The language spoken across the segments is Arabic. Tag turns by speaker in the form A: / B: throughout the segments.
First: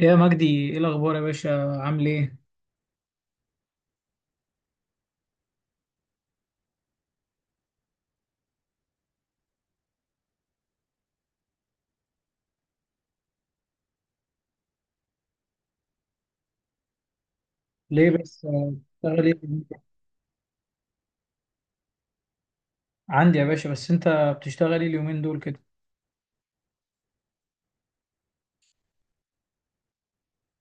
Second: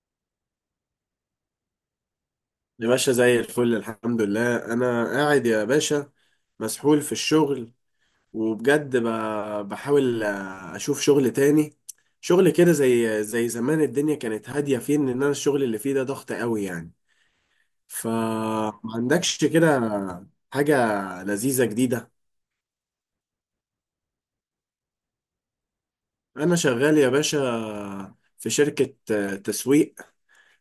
A: يا مجدي ايه الاخبار يا باشا عامل ايه؟
B: يا باشا زي الفل، الحمد لله. انا قاعد يا باشا، مسحول في الشغل. وبجد بحاول اشوف شغل تاني، شغل كده زي زمان. الدنيا كانت هادية، فيه ان انا الشغل اللي فيه ده ضغط قوي يعني،
A: ليه بس
B: فما
A: بتشتغل ايه؟
B: عندكش كده حاجة لذيذة جديدة؟
A: عندي يا باشا، بس انت بتشتغل ايه اليومين دول كده؟
B: انا شغال يا باشا في شركة تسويق.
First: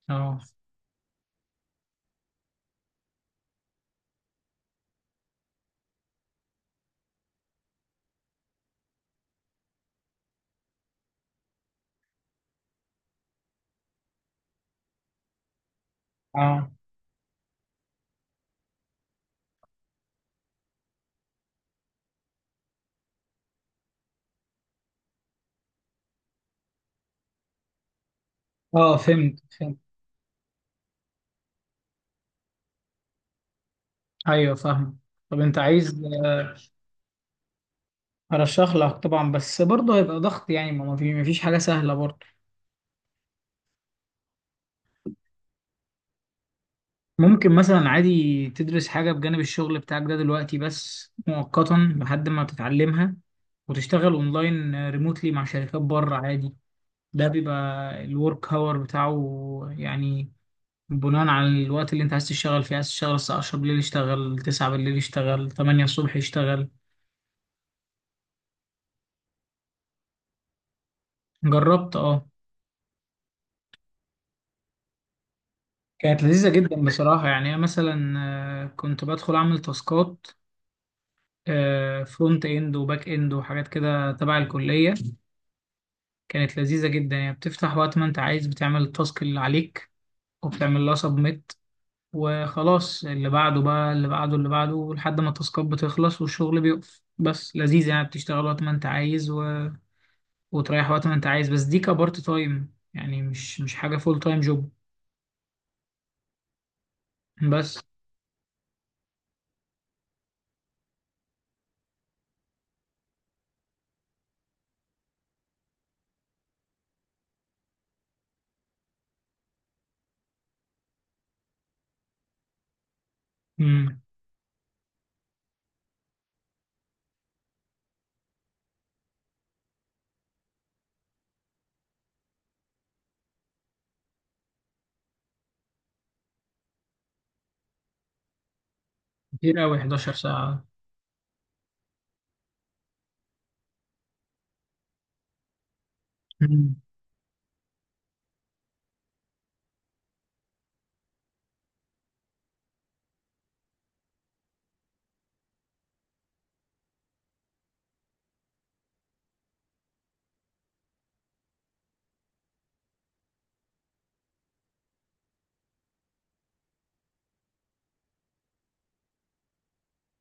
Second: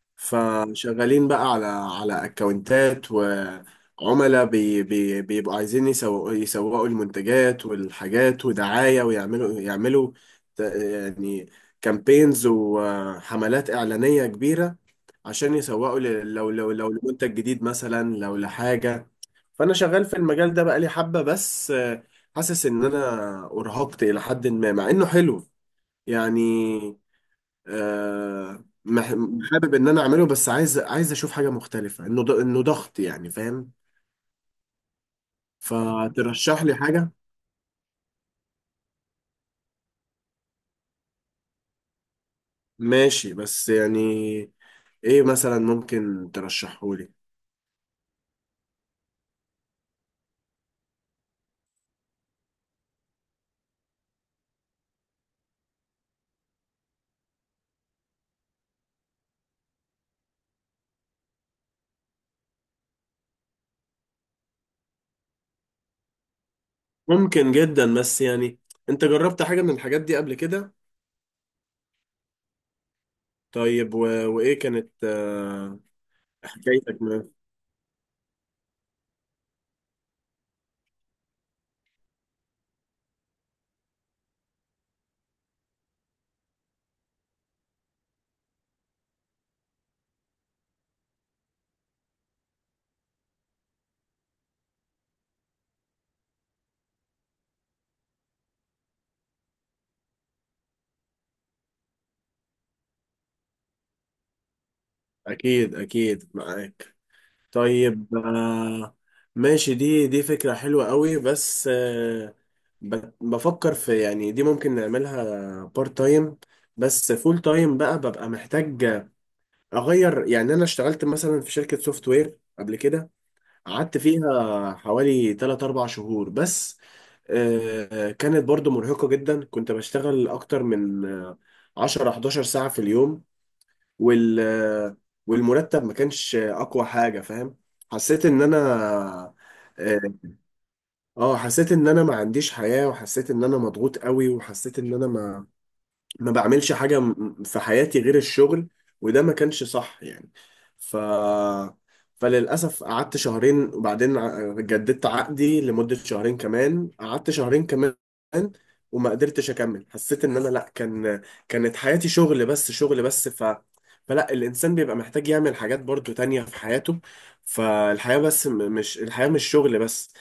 A: اه
B: فشغالين بقى على اكونتات وعملاء، بي بي بيبقوا عايزين يسوقوا المنتجات والحاجات ودعاية، ويعملوا، يعني كامبينز وحملات إعلانية كبيرة عشان يسوقوا ل- لو لو
A: اه
B: لو لمنتج جديد مثلا، لو لحاجة. فأنا شغال في المجال ده بقالي حبة، بس حاسس إن أنا أرهقت إلى حد ما مع إنه حلو يعني. آه،
A: اه
B: مح-
A: فهمت
B: حابب
A: فهمت.
B: ان انا اعمله، بس عايز اشوف حاجه مختلفه، انه ضغط يعني، فاهم؟
A: ايوه فاهم. طب انت عايز
B: فترشح لي حاجه.
A: ارشح لك؟ طبعا، بس برضه هيبقى ضغط يعني، ما فيش حاجه سهله برضه.
B: ماشي بس يعني، ايه مثلا ممكن ترشحه لي؟
A: ممكن مثلا عادي تدرس حاجه بجانب الشغل بتاعك ده دلوقتي، بس مؤقتا لحد ما تتعلمها، وتشتغل اونلاين ريموتلي مع شركات بره عادي. ده بيبقى الورك هاور بتاعه يعني، بناء على الوقت اللي انت عايز تشتغل فيه. عايز تشتغل الساعة 10 بالليل اشتغل، 9 بالليل اشتغل، 8 الصبح اشتغل.
B: ممكن جدا، بس يعني انت جربت حاجه من الحاجات دي قبل كده؟
A: جربت اه.
B: طيب، وايه كانت
A: كانت لذيذة جدا
B: حكايتك
A: بصراحة،
B: معاه؟
A: يعني انا مثلا كنت بدخل اعمل تاسكات، فرونت اند وباك اند وحاجات كده تبع الكلية. كانت لذيذة جدا، يعني بتفتح وقت ما انت عايز، بتعمل التاسك اللي عليك وبتعمل لها سبميت وخلاص، اللي بعده بقى، اللي بعده، اللي بعده، لحد ما التاسكات بتخلص والشغل بيقف. بس لذيذة يعني، بتشتغل وقت ما انت عايز وتريح وقت ما انت عايز. بس دي كبارت تايم يعني، مش حاجة فول تايم جوب.
B: اكيد اكيد معاك.
A: بس
B: طيب ماشي. دي فكرة حلوة قوي، بس بفكر في، يعني دي ممكن نعملها بارت تايم. بس فول تايم بقى ببقى محتاج أغير. يعني أنا اشتغلت مثلا في شركة سوفت وير قبل كده، قعدت
A: امم.
B: فيها حوالي 3 4 شهور بس. كانت برضو مرهقة جدا، كنت بشتغل أكتر من 10 11 ساعة في اليوم، وال والمرتب ما كانش اقوى حاجة فاهم. حسيت ان انا
A: كتير قوي
B: اه
A: 11 ساعة.
B: حسيت ان انا ما عنديش حياة، وحسيت ان انا مضغوط قوي، وحسيت ان انا ما بعملش
A: مم.
B: حاجة في حياتي غير الشغل. وده ما كانش صح يعني. ف فللأسف قعدت شهرين، وبعدين جددت عقدي لمدة شهرين كمان. قعدت شهرين كمان وما قدرتش أكمل. حسيت إن أنا لأ، كانت حياتي شغل بس، شغل بس. فلا، الإنسان بيبقى محتاج يعمل حاجات برضو تانية في حياته. مش الحياة مش شغل بس،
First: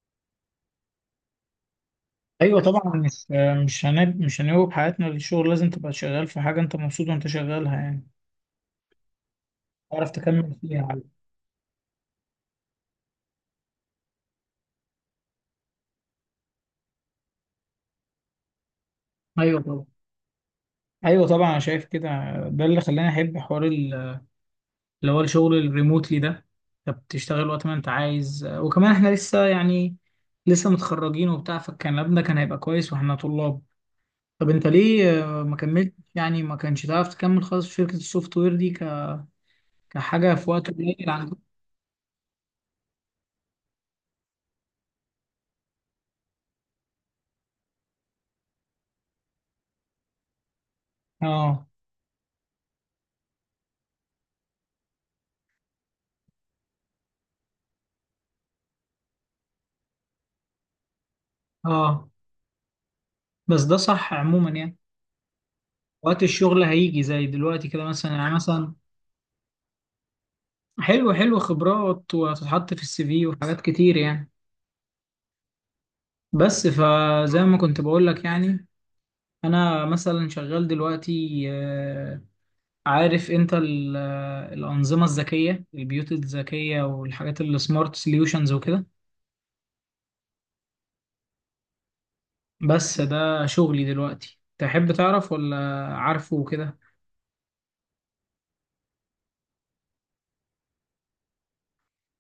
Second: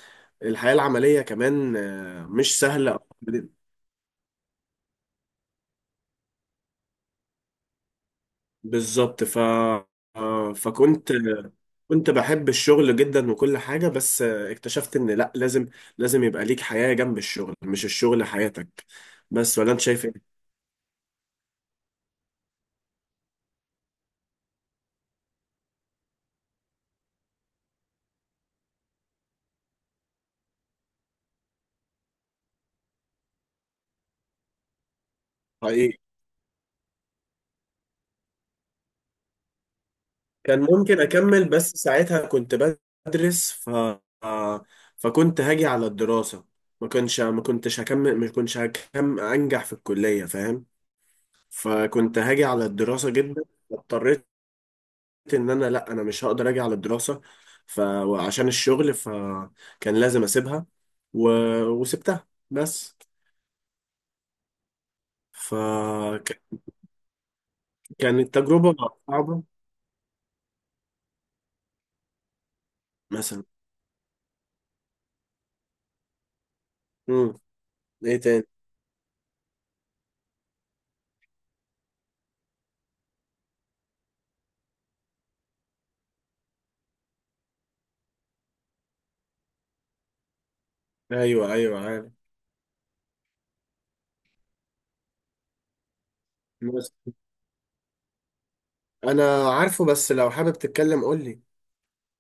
B: الحياة العملية كمان مش
A: ايوه طبعا،
B: سهلة.
A: مش هنوب حياتنا للشغل. لازم تبقى شغال في حاجة انت مبسوط وانت شغالها يعني،
B: بالظبط. ف
A: تعرف تكمل فيها
B: فكنت كنت بحب الشغل جدا وكل حاجة، بس اكتشفت ان لا، لازم يبقى ليك حياة جنب الشغل، مش الشغل حياتك. بس
A: ايوه
B: ولا انت
A: طبعا.
B: شايف ايه؟
A: ايوه طبعا انا شايف كده. ده اللي خلاني احب حوار اللي هو الشغل الريموتلي ده. انت بتشتغل وقت ما انت عايز، وكمان احنا لسه يعني، لسه متخرجين وبتاع، فالكلام ده كان هيبقى كويس واحنا طلاب. طب انت ليه ما كملت
B: حقيقي.
A: يعني؟ ما كانش تعرف تكمل خالص في شركة السوفت وير دي كحاجة في
B: كان
A: وقت
B: ممكن
A: قليل عندك؟
B: اكمل، بس ساعتها كنت بدرس. فكنت هاجي على الدراسة، ما كنتش هكمل انجح في الكلية فاهم.
A: اه
B: فكنت هاجي على الدراسة جدا، اضطريت ان انا مش هقدر اجي على الدراسه. ف وعشان الشغل فكان لازم اسيبها، و...
A: اه
B: وسبتها بس.
A: بس ده صح عموما يعني. وقت
B: فكانت
A: الشغل هيجي زي دلوقتي كده مثلا، يعني مثلا.
B: تجربه صعبه.
A: حلو حلو، خبرات وهتتحط في السي في
B: مثلا.
A: وحاجات كتير يعني. بس
B: امم
A: فزي ما كنت بقول
B: ايه
A: لك
B: تاني؟
A: يعني، انا مثلا شغال دلوقتي. عارف انت الأنظمة الذكية، البيوت الذكية والحاجات اللي سمارت سوليوشنز وكده؟
B: ايوه ايوه عارف.
A: بس ده شغلي دلوقتي، تحب تعرف ولا عارفه وكده؟
B: بس انا عارفه، بس لو حابب تتكلم قول لي،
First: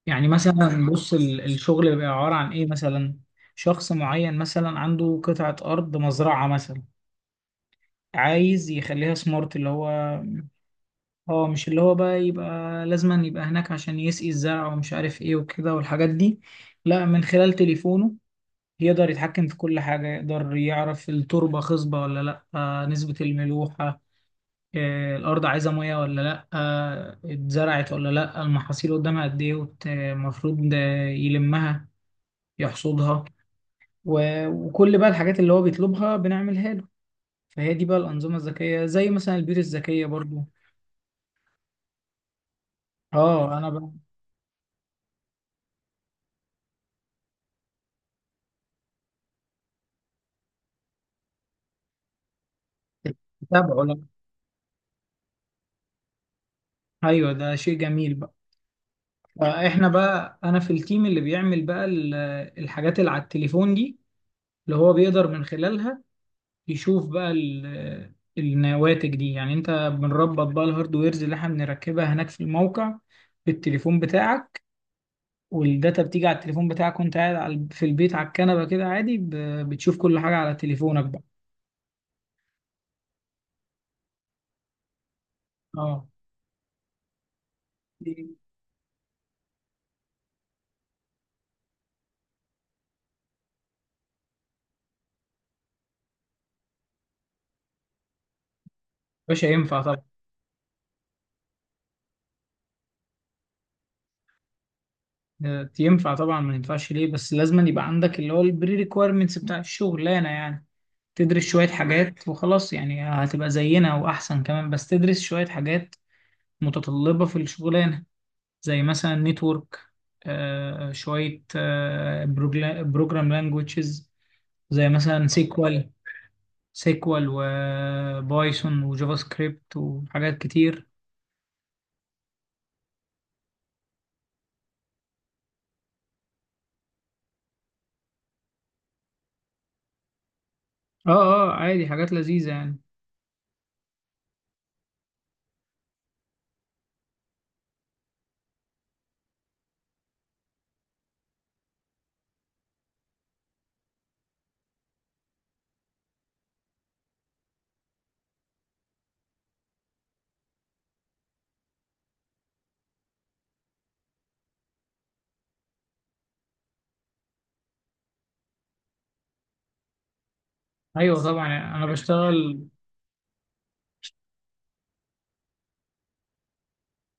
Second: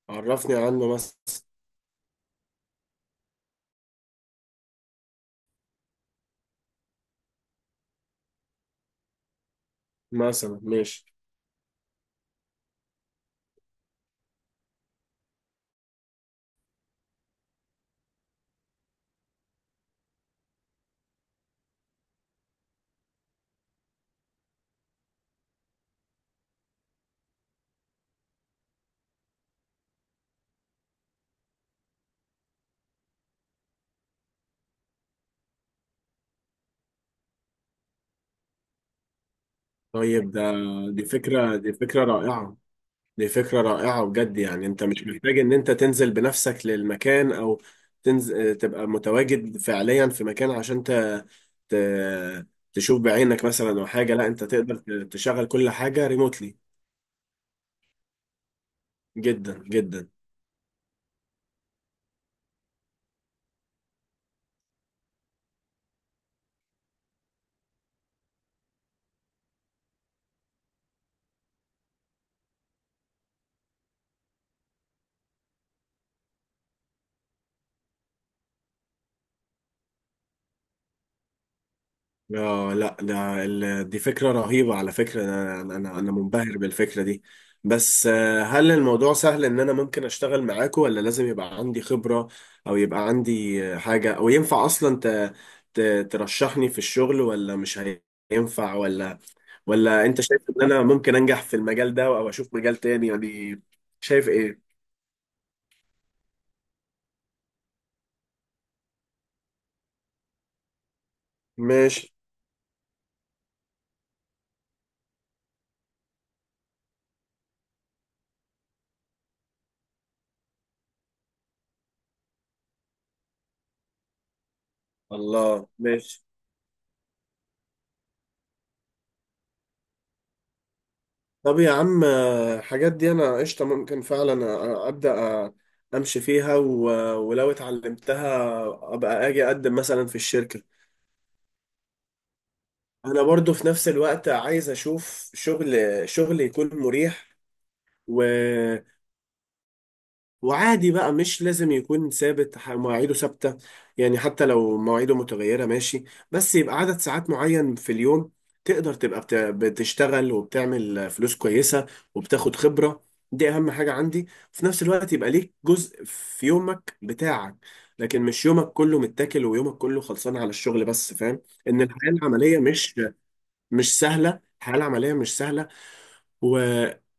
A: يعني
B: عرفني
A: مثلا
B: عنه
A: بص،
B: مثلا
A: الشغل بيبقى عبارة عن ايه مثلا. شخص معين مثلا عنده قطعة أرض، مزرعة مثلا، عايز يخليها سمارت. اللي هو
B: مثلا ماشي.
A: اه، مش اللي هو بقى يبقى لازما يبقى هناك عشان يسقي الزرع ومش عارف ايه وكده والحاجات دي. لا، من خلال تليفونه يقدر يتحكم في كل حاجة، يقدر يعرف التربة خصبة ولا لا، نسبة الملوحة، الأرض عايزة مية ولا لأ، اتزرعت ولا لأ، المحاصيل قدامها قد إيه المفروض يلمها، يحصدها، وكل بقى الحاجات اللي هو بيطلبها بنعملها له. فهي دي بقى الأنظمة الذكية، زي مثلا البيوت الذكية
B: طيب
A: برضو.
B: دي فكره رائعه. دي
A: اه
B: فكرة
A: أنا بقى
B: رائعة بجد يعني، انت مش محتاج ان انت تنزل بنفسك للمكان، او تنزل تبقى متواجد فعليا في مكان عشان ت... تشوف بعينك مثلا
A: بتابعه.
B: او
A: لا
B: حاجة. لا انت تقدر تشغل كل حاجة ريموتلي.
A: أيوه، ده شيء جميل بقى.
B: جدا
A: فإحنا
B: جدا.
A: بقى أنا في التيم اللي بيعمل بقى الحاجات اللي على التليفون دي، اللي هو بيقدر من خلالها يشوف بقى النواتج دي. يعني انت بنربط بقى الهاردويرز اللي احنا بنركبها هناك في الموقع بالتليفون بتاعك، والداتا بتيجي على التليفون بتاعك وانت قاعد في البيت على الكنبة كده عادي، بتشوف كل حاجة على تليفونك بقى.
B: اه لا، دي فكرة رهيبة على فكرة، انا انا
A: اه
B: انا منبهر بالفكرة دي. بس هل الموضوع سهل ان انا ممكن اشتغل معاكم، ولا لازم يبقى عندي خبرة، او يبقى عندي حاجة، او ينفع اصلا ترشحني في الشغل، ولا مش هينفع؟ ولا
A: باشا ينفع طبعا.
B: ولا انت شايف ان انا ممكن انجح في المجال ده، او اشوف مجال تاني يعني؟ شايف ايه؟
A: ينفع طبعا، ما ينفعش ليه؟ بس لازم يبقى عندك اللي هو البري ريكويرمنتس بتاع الشغلانه يعني، تدرس شويه
B: ماشي.
A: حاجات وخلاص يعني. هتبقى زينا واحسن كمان، بس تدرس شويه حاجات متطلبه في الشغلانه، زي مثلا نتورك، شوية بروجرام لانجويجز، زي مثلا
B: الله
A: سيكوال.
B: ماشي.
A: سيكوال وبايثون وجافا سكريبت وحاجات كتير.
B: طب يا عم الحاجات دي انا قشطه، ممكن فعلا ابدا امشي فيها. ولو اتعلمتها ابقى اجي اقدم مثلا في الشركه.
A: اه عادي، حاجات لذيذة يعني.
B: انا برضو في نفس الوقت عايز اشوف شغل، شغل يكون مريح وعادي بقى. مش لازم يكون ثابت، مواعيده ثابتة، يعني حتى لو مواعيده متغيرة ماشي، بس يبقى عدد ساعات معين في اليوم. تقدر تبقى بتشتغل وبتعمل فلوس كويسة، وبتاخد خبرة، دي أهم حاجة عندي. في نفس الوقت يبقى ليك جزء في يومك بتاعك، لكن مش يومك كله متاكل ويومك كله خلصان على الشغل بس،
A: ايوه
B: فاهم؟
A: طبعا يعني
B: إن
A: انا
B: الحياة العملية
A: بشتغل.
B: مش سهلة، الحياة العملية مش سهلة. و...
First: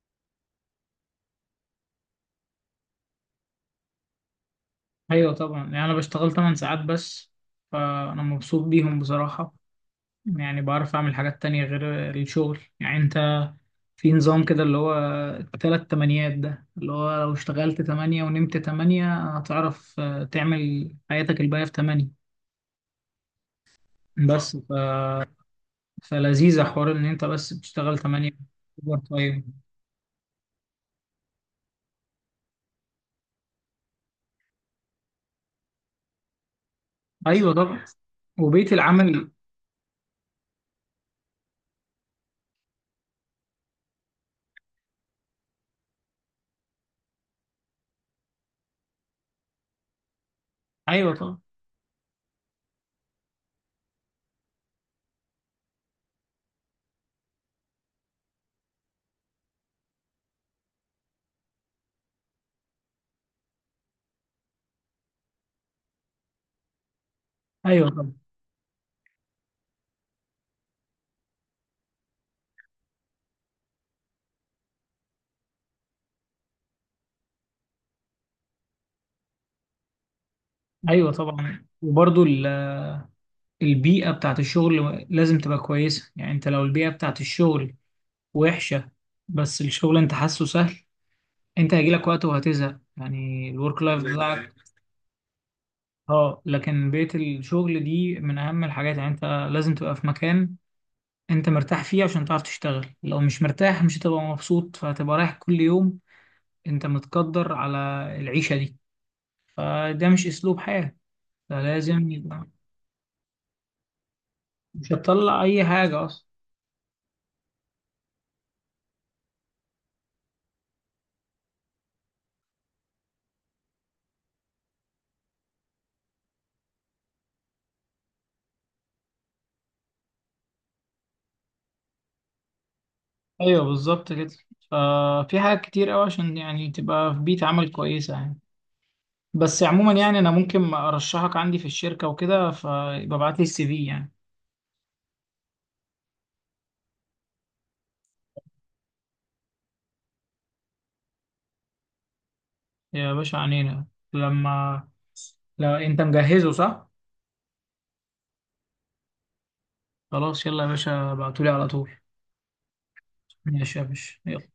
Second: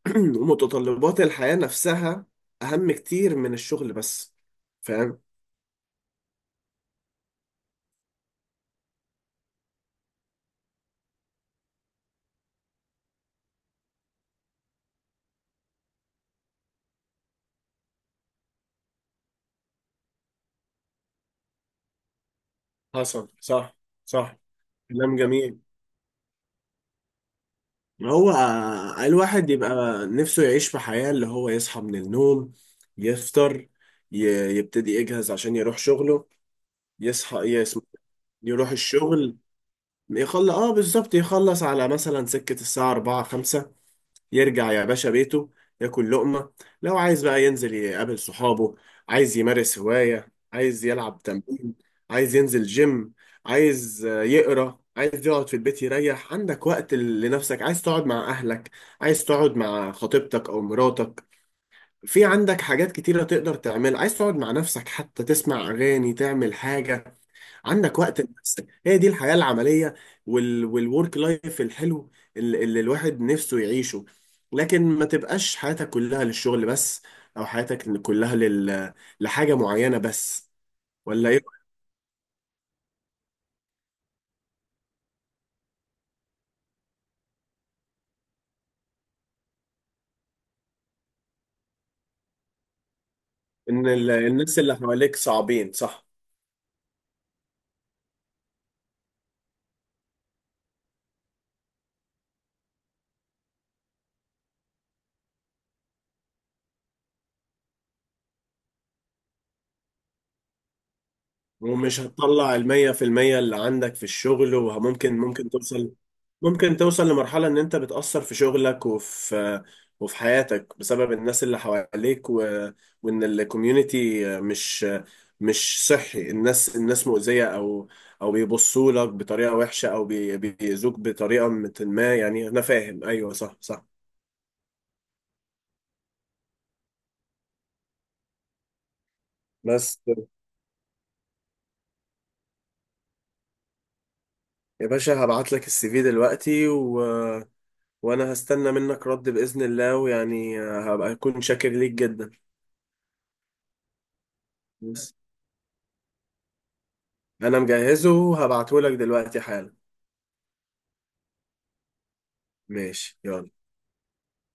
B: ومتطلبات الحياة نفسها أهم كتير من الشغل بس، فاهم؟
A: ايوه طبعا، يعني انا بشتغل 8 ساعات بس، فانا مبسوط بيهم بصراحة. يعني بعرف اعمل حاجات تانية غير الشغل. يعني انت في نظام كده اللي هو التلات تمانيات ده، اللي هو لو اشتغلت تمانية ونمت تمانية هتعرف تعمل حياتك الباقية في تمانية.
B: حصل. صح. صح.
A: بس ف...
B: كلام جميل.
A: فلذيذة حوار إن أنت بس بتشتغل تمانية،
B: هو
A: أوفر
B: الواحد
A: تايم.
B: يبقى نفسه يعيش في حياة، اللي هو يصحى من النوم، يفطر، ي... يبتدي يجهز عشان يروح شغله. يصحى
A: أيوة
B: يس...
A: طبعا.
B: يروح
A: وبيت العمل.
B: الشغل، يخلص، اه بالظبط، يخلص على مثلا سكة الساعة 4 5، يرجع يا باشا بيته، ياكل لقمة. لو عايز بقى ينزل يقابل صحابه، عايز يمارس هواية، عايز
A: أيوة
B: يلعب
A: طبعا.
B: تمرين، عايز ينزل جيم، عايز يقرأ، عايز يقعد في البيت يريح. عندك وقت لنفسك، عايز تقعد مع أهلك، عايز تقعد مع خطيبتك أو مراتك. في عندك حاجات كتيرة تقدر تعملها، عايز تقعد مع نفسك حتى، تسمع أغاني، تعمل حاجة،
A: أيوة
B: عندك
A: طبعا.
B: وقت لنفسك. هي دي الحياة العملية والورك لايف الحلو، اللي الواحد نفسه يعيشه. لكن ما تبقاش حياتك كلها للشغل بس، او حياتك كلها لحاجة معينة بس،
A: أيوة
B: ولا ايه؟
A: طبعا البيئة بتاعت الشغل لازم تبقى كويسة. يعني انت لو البيئة بتاعت الشغل وحشة بس الشغل انت حاسه سهل، انت هيجيلك وقت وهتزهق يعني الورك
B: ان
A: لايف بتاعك.
B: الناس اللي حواليك صعبين، صح.
A: اه، لكن بيئة الشغل دي من أهم الحاجات. يعني أنت لازم تبقى في مكان أنت مرتاح فيه عشان تعرف تشتغل. لو مش مرتاح مش هتبقى مبسوط، فهتبقى رايح كل يوم أنت متقدر على العيشة دي. فده مش أسلوب حياة.
B: ومش
A: فلازم يبقى
B: هتطلع المية في المية اللي عندك في الشغل،
A: مش
B: وممكن
A: هتطلع
B: ممكن
A: أي حاجة أصلا.
B: توصل لمرحلة ان انت بتأثر في شغلك، وفي حياتك بسبب الناس اللي حواليك. وان الكوميونتي مش صحي. الناس مؤذية، او بيبصوا لك بطريقة وحشة، او بيأذوك بطريقة ما يعني، انا فاهم، ايوه صح
A: أيوه
B: صح.
A: بالظبط كده. ففي حاجات كتير أوي عشان يعني تبقى في بيئة عمل كويسة يعني. بس عموما
B: بس
A: يعني، أنا ممكن أرشحك عندي في الشركة وكده، فيبقى ابعت لي السي في يعني.
B: يا باشا هبعت لك السي في دلوقتي، وانا هستنى منك رد باذن الله، ويعني هبقى اكون شاكر ليك جدا.
A: يا باشا عنينا. لما،
B: بس
A: لا انت مجهزه صح؟
B: انا مجهزه، وهبعته لك دلوقتي حالا.
A: خلاص يلا يا باشا، ابعتولي على طول.
B: ماشي يلا.
A: ماشي يا باشا يلا.